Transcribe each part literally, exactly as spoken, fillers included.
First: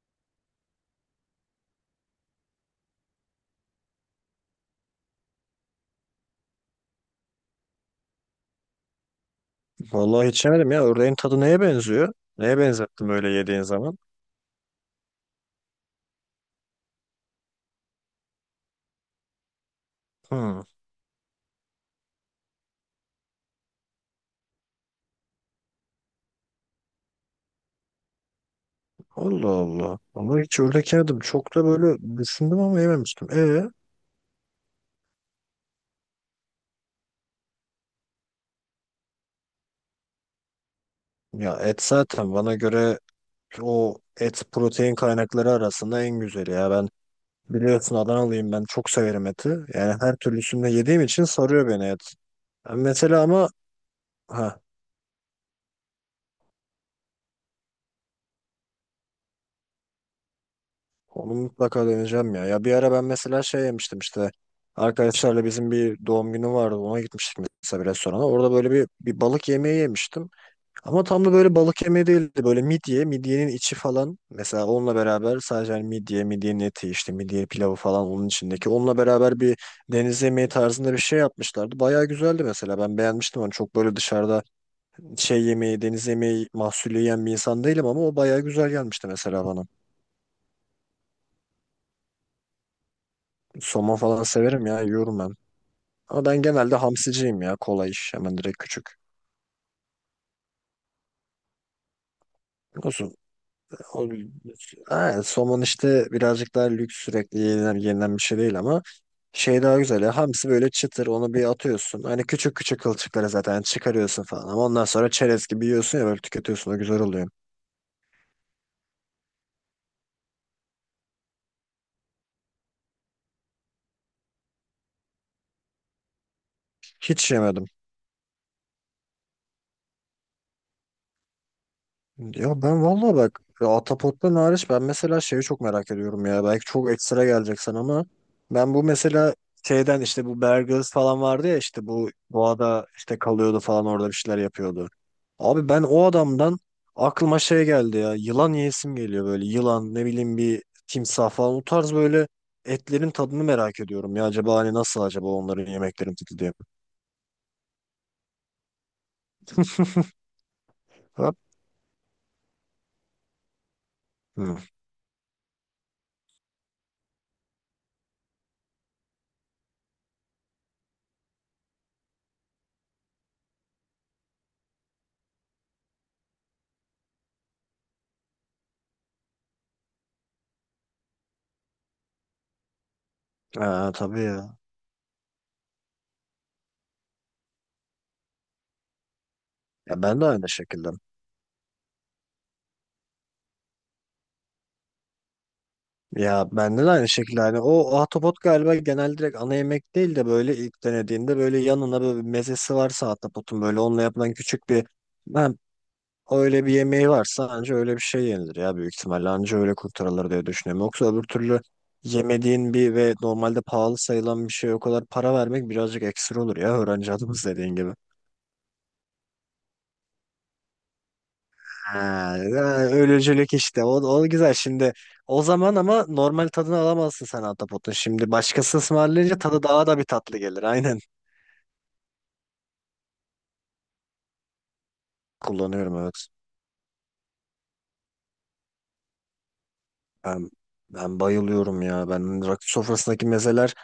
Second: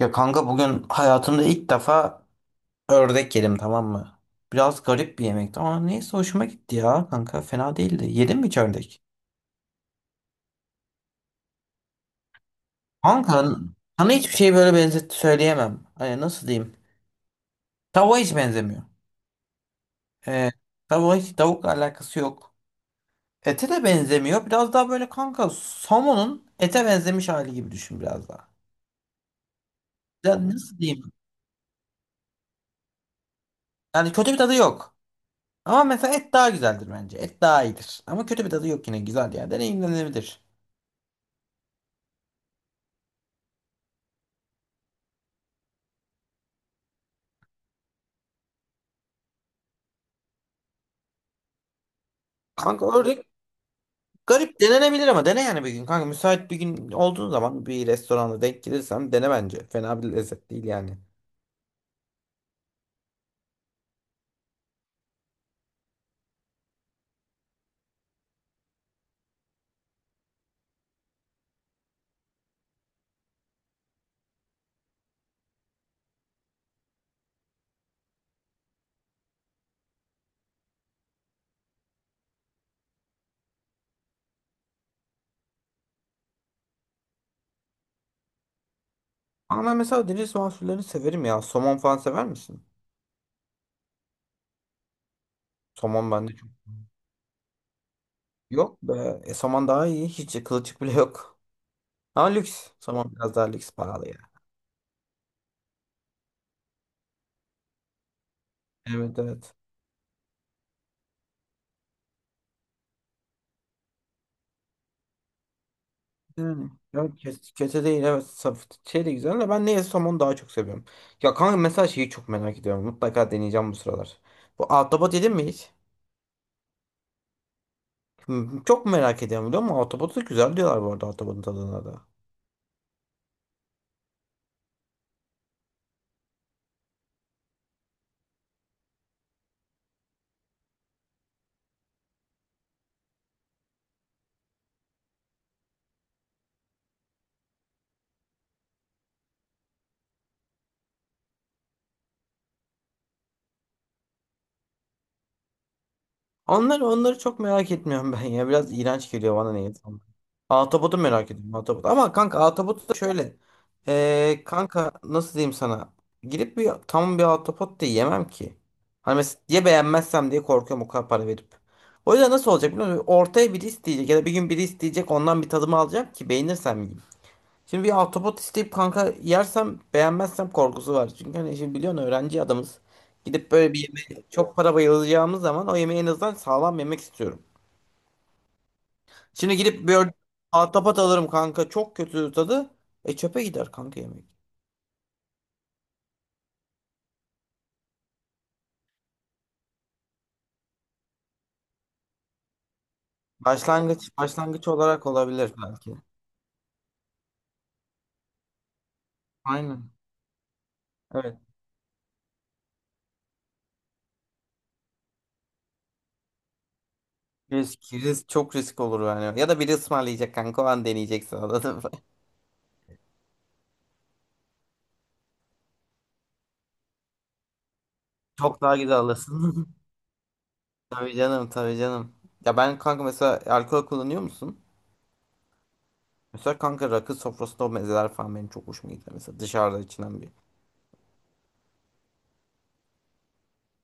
Ya kanka bugün hayatımda ilk defa ördek yedim, tamam mı? Biraz garip bir yemekti ama neyse hoşuma gitti ya kanka, fena değildi. Yedin mi hiç ördek? Vallahi hiç yemedim ya. Ördeğin tadı neye benziyor? Neye benzettim öyle Kanka yediğin zaman? sana hiçbir şey böyle benzet söyleyemem. Hani nasıl diyeyim? Tavuğa hiç benzemiyor. Ee, Hmm. tavuğa hiç, tavukla alakası yok. Ete de benzemiyor. Biraz daha böyle kanka somonun ete benzemiş hali gibi düşün biraz daha. Allah Allah. Ama Ya hiç nasıl ördek diyeyim? yemedim. Çok da böyle düşündüm ama yememiştim. E Yani kötü bir tadı yok. Ama mesela et daha güzeldir bence. Et daha iyidir. Ama kötü bir tadı yok, yine güzel yani, deneyimlenebilir. Ya et zaten bana göre o et protein kaynakları arasında en güzeli ya. Ben biliyorsun Adanalıyım, ben çok severim eti. Yani her türlüsünde yediğim için sarıyor beni et. Ben Kanka mesela öyle ama, garip, ha, denenebilir ama dene yani bir gün. Kanka müsait bir gün olduğun zaman bir restoranda denk gelirsen dene bence. Fena bir lezzet değil yani. onu mutlaka deneyeceğim ya. Ya bir ara ben mesela şey yemiştim işte. Arkadaşlarla bizim bir doğum günü vardı. Ona gitmiştik mesela bir restorana. Orada böyle bir, bir balık yemeği yemiştim. Ama tam da böyle balık yemeği değildi. Böyle midye, midyenin içi falan. Mesela onunla beraber sadece hani midye, midyenin eti işte midye pilavı falan onun içindeki. Onunla beraber bir deniz yemeği tarzında bir şey yapmışlardı. Bayağı güzeldi mesela. Ben beğenmiştim onu. Çok böyle dışarıda şey yemeği, deniz yemeği mahsulü yiyen bir insan değilim ama o bayağı güzel gelmişti mesela Ama bana. ben mesela deniz mahsullerini severim ya. Somon falan sever misin? Somon falan severim ya. Yiyorum ben. Somon Ama bende ben çok genelde hamsiciyim ya. Kolay iş. Hemen direkt yok küçük. be. E, somon daha iyi. Hiç kılçık bile yok. Ama lüks. Olsun. Somon biraz daha lüks, pahalı O, ya. ha, somon işte birazcık daha lüks, sürekli yenilen, yenilen bir şey değil ama Evet, evet. şey daha güzel ya. Hamsi böyle çıtır, onu bir atıyorsun. Hani küçük küçük kılçıkları zaten çıkarıyorsun falan. Ama ondan sonra çerez gibi yiyorsun ya, böyle Yani, tüketiyorsun. O güzel yok, oluyor. kes- kötü değil, evet, saf şey de güzel de ben neye somonu daha çok seviyorum. Ya kanka mesela şeyi çok merak ediyorum. Mutlaka deneyeceğim bu sıralar. Bu ahtapot yedin mi hiç? Hiç yemedim. Hı, çok merak ediyorum biliyor musun? Autobot'u da güzel diyorlar bu arada, Autobot'un tadına da. Ya ben valla bak ya, Atapot'tan hariç ben mesela şeyi çok merak ediyorum ya. Belki çok ekstra geleceksin ama ben bu mesela şeyden, işte bu Bear Grylls falan vardı ya, işte bu doğada işte kalıyordu falan, orada bir şeyler yapıyordu. Abi ben o adamdan aklıma şey geldi ya. Yılan yiyesim geliyor böyle. Yılan, ne bileyim, bir timsah falan, o tarz böyle etlerin tadını merak ediyorum ya. Acaba hani nasıl acaba onların yemeklerin tadı diye. Onları, onları çok merak etmiyorum ben ya. Biraz iğrenç geliyor bana, neyse. Autobot'u merak Hop. ediyorum. Autobot. Ama kanka Autobot da şöyle. Ee, Hı. kanka nasıl diyeyim sana? Gidip bir tam bir Autobot da yemem ki. Hani mesela ya beğenmezsem diye korkuyorum, o kadar para verip. O yüzden nasıl olacak biliyor musun? Ortaya biri isteyecek ya da bir gün biri isteyecek, ondan bir tadımı alacağım ki beğenirsem yiyeyim. Şimdi bir ahtapot isteyip kanka yersem, beğenmezsem korkusu var. Çünkü hani şimdi biliyorsun, öğrenci adamız. Gidip böyle bir Aa, tabii yemeğe çok ya. para bayılacağımız zaman o yemeği en azından sağlam yemek istiyorum. Şimdi gidip bir Ya ben de aynı şekilde. ahtapot alırım kanka, çok kötü tadı. E çöpe gider kanka yemek. Ya bende de aynı şekilde, hani o ahtapot galiba genel direkt ana yemek değil de böyle ilk denediğinde böyle yanına böyle bir mezesi varsa, ahtapotun böyle onunla Başlangıç, yapılan başlangıç küçük bir, olarak olabilir ben belki. öyle bir yemeği varsa anca öyle bir şey yenilir ya, büyük ihtimalle anca öyle Aynen. kurtarılır diye düşünüyorum. Yoksa öbür Evet. türlü yemediğin bir ve normalde pahalı sayılan bir şeye o kadar para vermek birazcık ekstra olur ya, öğrenci adımız dediğin gibi. Risk, risk, çok risk olur yani. Ya da biri ısmarlayacak kanka, o an deneyeceksin, anladın mı? Ha, yani ölücülük işte. O, o güzel. Şimdi o zaman ama normal tadını alamazsın sen Ahtapot'un. Şimdi Çok daha başkası güzel ısmarlayınca tadı alırsın. daha da bir tatlı gelir. Aynen. Tabii canım, tabii canım. Ya ben kanka mesela, alkol kullanıyor musun? Kullanıyorum, evet. Mesela kanka rakı sofrasında o mezeler falan benim çok hoşuma gidiyor. Mesela dışarıda içilen bir. Ben, ben bayılıyorum ya. Ben rakı sofrasındaki mezeler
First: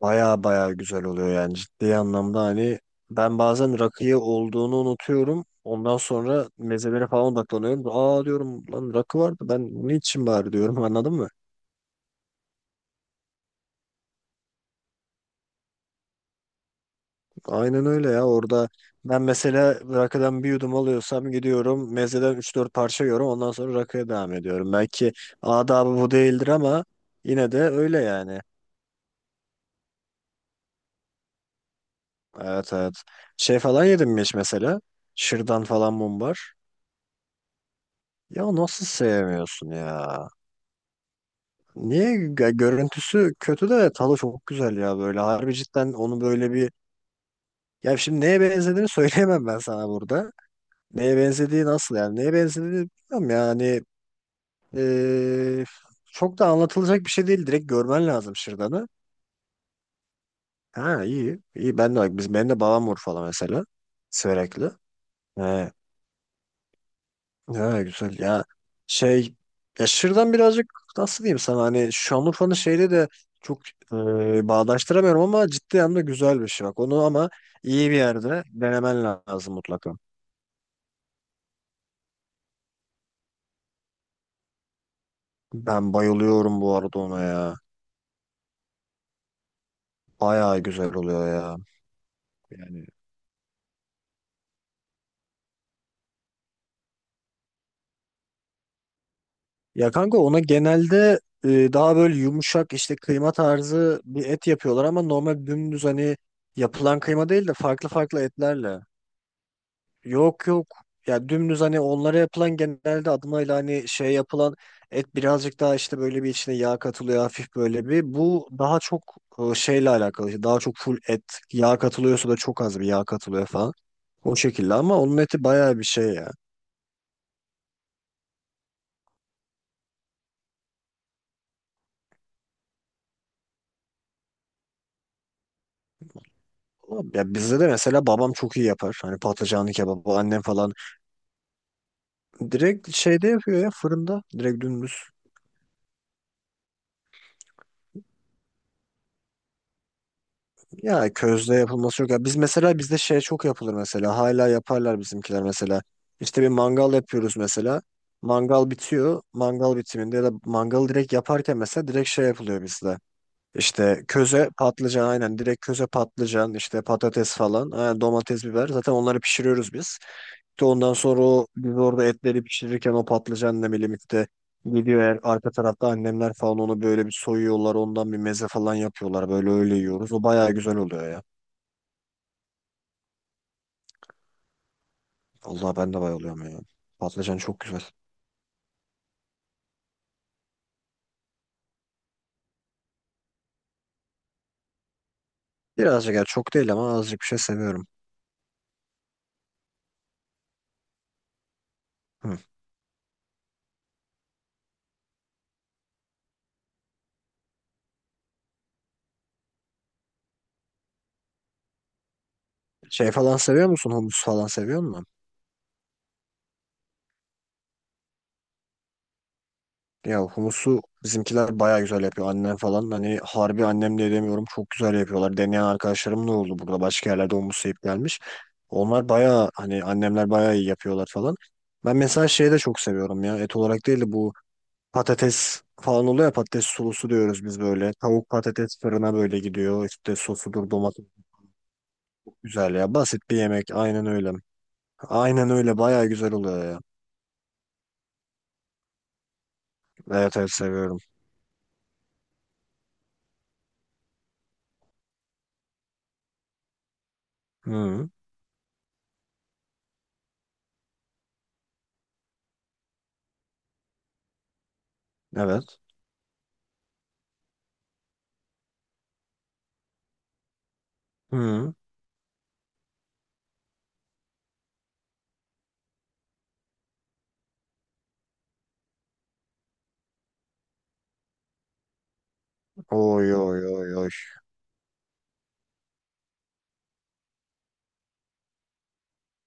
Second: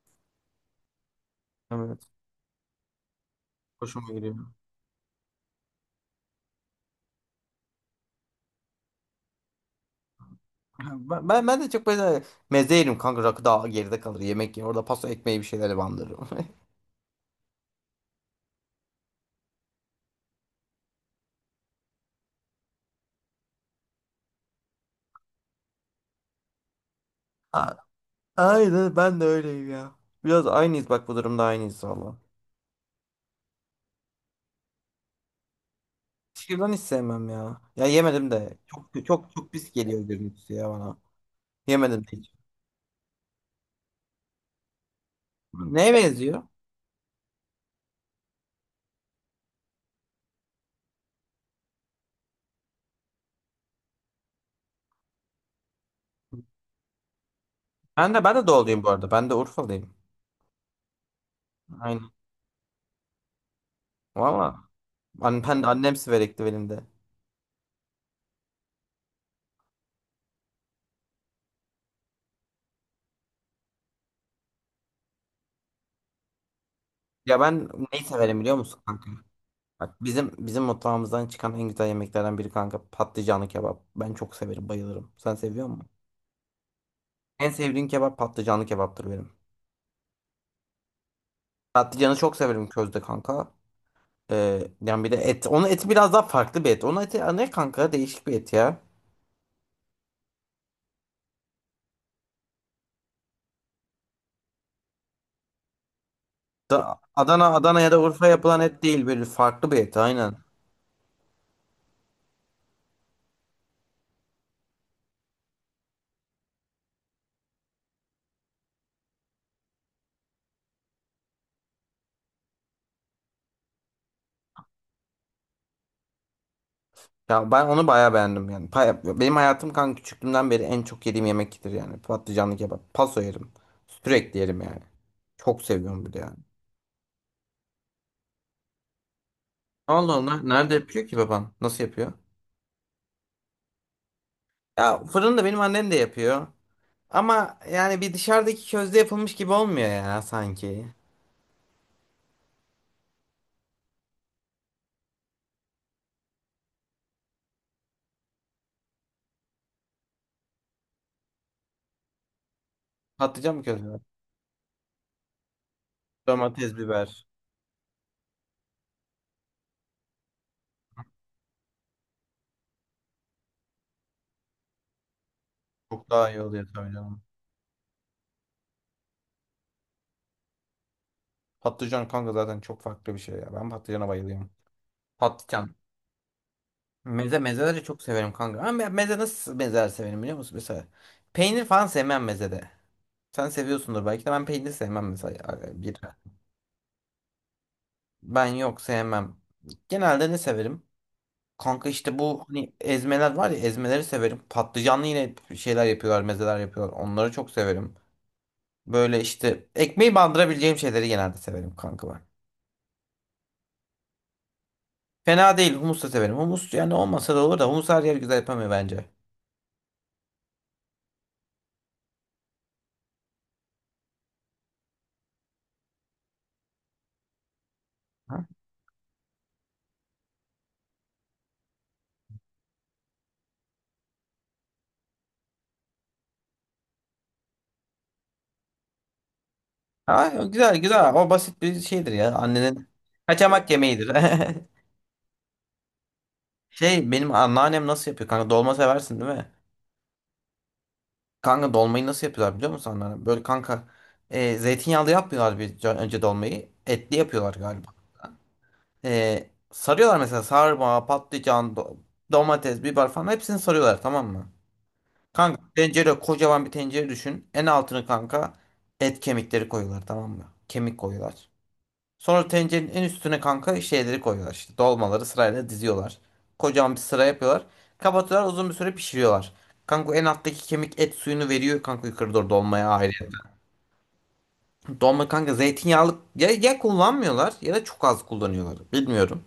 baya baya güzel oluyor yani. Ciddi Evet. anlamda hani ben bazen Hoşuma rakıya gidiyor. olduğunu unutuyorum. Ondan sonra mezelere falan odaklanıyorum. Aa diyorum, lan rakı vardı, ben bunu içeyim bari diyorum Ha, anladın mı? Ben, ben, ben de çok böyle meze yerim kanka, rakı daha geride kalır, yemek yer. Orada pasta ekmeği bir şeyler bandırırım. Aynen öyle ya, orada ben mesela rakadan bir yudum alıyorsam gidiyorum mezeden üç dört parça yiyorum, ondan sonra rakıya devam ediyorum. Belki adabı bu değildir ama yine de A- öyle yani. Aynen, ben de öyleyim ya. Biraz aynıyız bak, bu durumda aynıyız valla. Evet, evet. Şey falan yedim mi hiç mesela? Şırdan falan, mumbar. Şırdan hiç sevmem ya. Ya yemedim Ya de. nasıl Çok çok çok pis sevmiyorsun geliyor ya? görüntüsü ya bana. Yemedim Niye? de hiç. Gö- görüntüsü kötü de tadı çok güzel ya böyle. Harbi Neye cidden onu benziyor? böyle bir... Ya şimdi neye benzediğini söyleyemem ben sana burada. Neye benzediği nasıl yani? Neye benzediğini bilmiyorum yani. Ee, Çok da anlatılacak bir şey değil. Direkt görmen Ben de ben lazım de doğuluyum Şırdan'ı. bu arada. Ben de Urfalıyım. Ha, iyi. İyi, ben de Aynen. bak biz, ben de babam vur falan mesela. Valla. Sürekli. An, ben, He. annem Siverekli benim de. Ha, güzel ya. Şey, ya Şırdan birazcık, nasıl diyeyim sana, hani Şanlıurfa'nın şeyle de çok e, bağdaştıramıyorum ama ciddi anlamda güzel bir şey bak. Onu ama Ya ben iyi bir neyi severim yerde biliyor musun denemen kanka? lazım mutlaka. Bak bizim bizim mutfağımızdan çıkan en güzel yemeklerden biri kanka, patlıcanlı kebap. Ben çok severim, bayılırım. Sen seviyor musun? Ben bayılıyorum bu arada ona En ya. sevdiğim kebap patlıcanlı kebaptır benim. Bayağı güzel oluyor ya. Patlıcanı çok severim Yani, közde kanka. Ee, yani bir de et. Onun eti biraz daha farklı bir et. Onun eti ne kanka? Değişik bir et ya. ya kanka ona genelde e, daha böyle yumuşak işte kıyma tarzı bir et yapıyorlar ama normal dümdüz, hani Da, yapılan kıyma Adana, değil de Adana farklı ya da farklı Urfa yapılan etlerle. et değil, böyle farklı bir et, aynen. Yok yok ya, dümdüz hani onlara yapılan genelde adımıyla hani şey yapılan et birazcık daha işte böyle, bir içine yağ katılıyor hafif böyle bir. Bu daha çok e, şeyle alakalı, işte daha çok full et, yağ katılıyorsa da çok az bir yağ katılıyor falan. O şekilde, ama onun eti bayağı bir şey ya. Ya ben onu bayağı beğendim yani. Pa- Benim hayatım kanka, küçüklüğümden beri en çok yediğim yemektir yani. Patlıcanlı kebap. Paso yerim. Sürekli yerim yani. Çok seviyorum bir de yani. Ya bizde de mesela babam çok iyi yapar. Hani patlıcanlı kebabı Allah Allah. annem Nerede falan yapıyor ki baban? Nasıl yapıyor? direkt şeyde yapıyor ya, fırında. Direkt dümdüz. Ya fırında benim annem de yapıyor. Ama yani bir dışarıdaki közde yapılmış gibi olmuyor ya sanki. Ya közde yapılması yok. Ya biz mesela bizde şey çok yapılır mesela. Hala yaparlar bizimkiler mesela. İşte bir mangal yapıyoruz mesela. Mangal bitiyor. Mangal bitiminde ya da mangalı direkt yaparken mesela direkt şey yapılıyor bizde. Patlıcan mı közde? İşte köze patlıcan, aynen, direkt köze patlıcan Domates, işte biber. patates falan, aynen domates, biber, zaten onları pişiriyoruz biz. De ondan sonra o biz orada etleri pişirirken o patlıcanla birlikte gidiyor, eğer arka tarafta Çok daha annemler iyi falan oluyor onu tabii böyle bir canım. soyuyorlar, ondan bir meze falan yapıyorlar böyle, öyle yiyoruz. O bayağı güzel oluyor ya. Patlıcan kanka zaten çok farklı bir şey ya. Ben patlıcana bayılıyorum. Patlıcan. Allah, ben de bayılıyorum ya. Patlıcan Meze çok güzel. mezeleri çok severim kanka. Ama ben meze nasıl mezeler severim biliyor musun? Mesela peynir falan sevmem mezede. Sen seviyorsundur belki de, ben peynir sevmem mesela bir. Birazcık ya, çok değil ama azıcık bir şey seviyorum. Ben yok sevmem. Genelde ne severim? Kanka işte Hı. bu hani ezmeler var ya, ezmeleri severim. Patlıcanlı yine şeyler yapıyorlar, mezeler yapıyorlar. Onları çok severim. Böyle işte ekmeği bandırabileceğim şeyleri genelde severim kanka ben. Şey falan seviyor musun? Humus falan seviyor musun? Fena değil, humus da severim. Humus yani olmasa da olur da humus her yer güzel yapamıyor bence. Ya humusu bizimkiler baya güzel yapıyor. Annem falan, hani harbi annemle demiyorum, çok güzel yapıyorlar. Deneyen arkadaşlarım da oldu, burada başka yerlerde humus yiyip gelmiş. Onlar baya, hani annemler baya iyi yapıyorlar falan. Ben mesela şeyi de çok seviyorum ya, et olarak değil de bu patates falan oluyor ya, patates sulusu diyoruz biz böyle. Tavuk patates fırına böyle gidiyor, işte Ha, sosudur güzel domates, güzel. O basit bir şeydir ya. güzel Annenin ya, basit bir kaçamak yemek, aynen yemeğidir. öyle. Aynen öyle, baya güzel oluyor ya. Şey, benim anneannem nasıl yapıyor kanka? Dolma seversin değil mi? Evet, evet seviyorum. Kanka dolmayı nasıl yapıyorlar biliyor musun anneannem? Böyle kanka, e, zeytinyağlı yapmıyorlar bir önce dolmayı. Etli yapıyorlar galiba. Hı, E, sarıyorlar mesela sarma, patlıcan, do- domates, biber falan hepsini sarıyorlar tamam mı? Kanka evet. tencere, kocaman bir tencere düşün. En altını kanka et kemikleri koyuyorlar tamam mı? Kemik koyuyorlar. Hı. Sonra tencerenin en üstüne kanka şeyleri koyuyorlar işte. Dolmaları sırayla diziyorlar. Kocaman bir sıra yapıyorlar. Kapatıyorlar, uzun bir süre pişiriyorlar. Kanka en alttaki kemik et suyunu veriyor kanka, yukarı doğru dolmaya ayrı. Oy oy oy oy. Dolma kanka zeytinyağlı ya, ya kullanmıyorlar ya da çok az kullanıyorlar. Bilmiyorum.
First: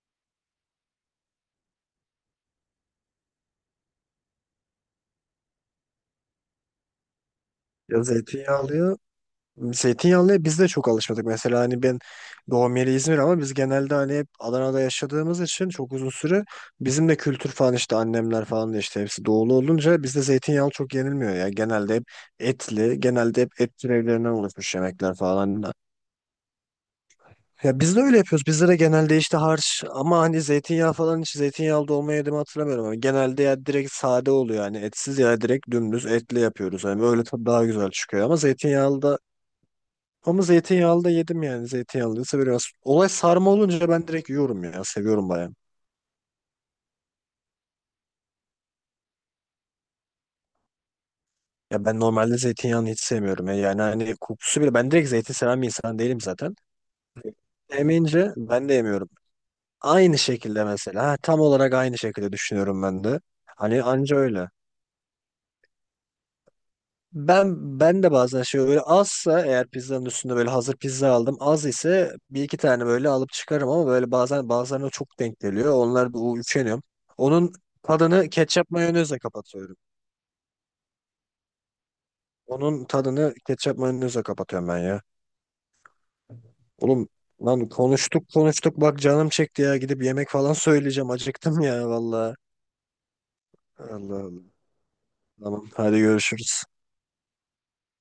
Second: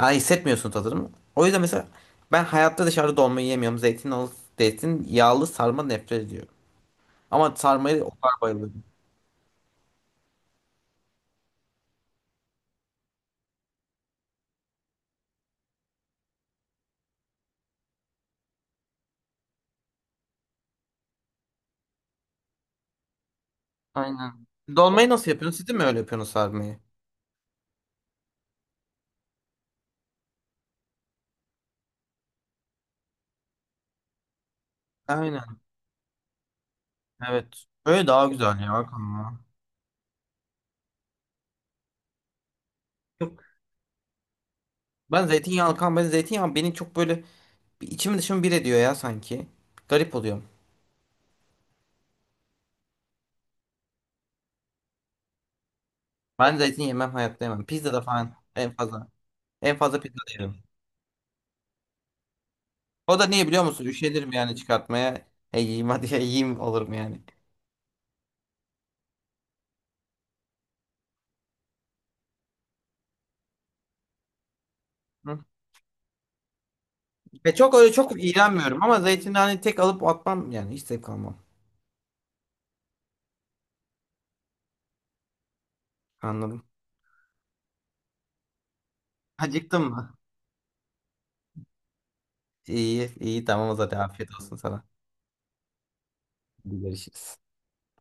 Yani hissetmiyorsun tadını. O yüzden mesela ben hayatta dışarıda dolma yemiyorum. Zeytinyağlı, zeytinyağlı sarma nefret ediyorum. Ama Ya sarmayı o kadar bayılıyorum. zeytinyağlıya zeytinyağlıya biz de çok alışmadık. Mesela hani ben, doğum yeri İzmir ama biz genelde hani hep Adana'da yaşadığımız için çok uzun süre, bizim de kültür falan, işte annemler falan da işte hepsi doğulu olunca bizde zeytinyağlı çok yenilmiyor ya. Genelde hep etli, genelde hep et türevlerinden Aynen. oluşmuş Dolmayı yemekler nasıl yapıyorsun? falan. Siz de Da, mi öyle yapıyorsunuz sarmayı? ya biz de öyle yapıyoruz. Bizde de genelde işte harç, ama hani zeytinyağı falan, hiç zeytinyağlı dolma yediğimi hatırlamıyorum. Ama genelde ya direkt sade oluyor, yani etsiz, ya Aynen. direkt dümdüz etli yapıyoruz. Hani böyle tadı Evet. daha güzel Böyle çıkıyor daha ama güzel ya Hakan zeytinyağlı da, ya. ama zeytinyağlı da yedim yani. Zeytinyağlıysa biraz. Olay Çok sarma olunca ben direkt yiyorum ya. Ben Seviyorum bayağı. zeytinyağlı kan ben zeytinyağı beni çok böyle bir, içimi dışımı bir ediyor ya sanki. Garip oluyorum. Ya ben normalde zeytinyağını hiç sevmiyorum ya. Yani hani kokusu bile. Ben direkt zeytin seven bir insan değilim zaten. Ben zeytin yemem, hayatta yemem. Pizza da Yemeyince falan ben en de fazla. yemiyorum. En fazla pizza Aynı da yerim. şekilde mesela. Ha, tam olarak aynı şekilde düşünüyorum ben O de. da niye biliyor Hani musun? anca Üşenirim öyle. yani çıkartmaya. E yiyeyim hadi ya, yiyeyim olurum yani. Ben ben de bazen şey, böyle azsa eğer pizzanın üstünde böyle, hazır pizza aldım, az ise bir iki tane böyle alıp çıkarım ama böyle bazen bazılarına çok Hı. denk geliyor. Onlar bu, üşeniyorum. Onun Ve çok öyle çok tadını ketçap iğrenmiyorum ama mayonezle zeytini hani kapatıyorum. tek alıp atmam, yani hiç zevk almam. Onun tadını ketçap mayonezle kapatıyorum ben ya. Anladım. Oğlum, lan konuştuk konuştuk bak, canım çekti ya, Acıktın gidip mı? yemek falan söyleyeceğim, acıktım ya valla. İyi iyi, tamam o Allah zaman, afiyet Allah. olsun sana. Tamam, hadi görüşürüz. Hadi görüşürüz.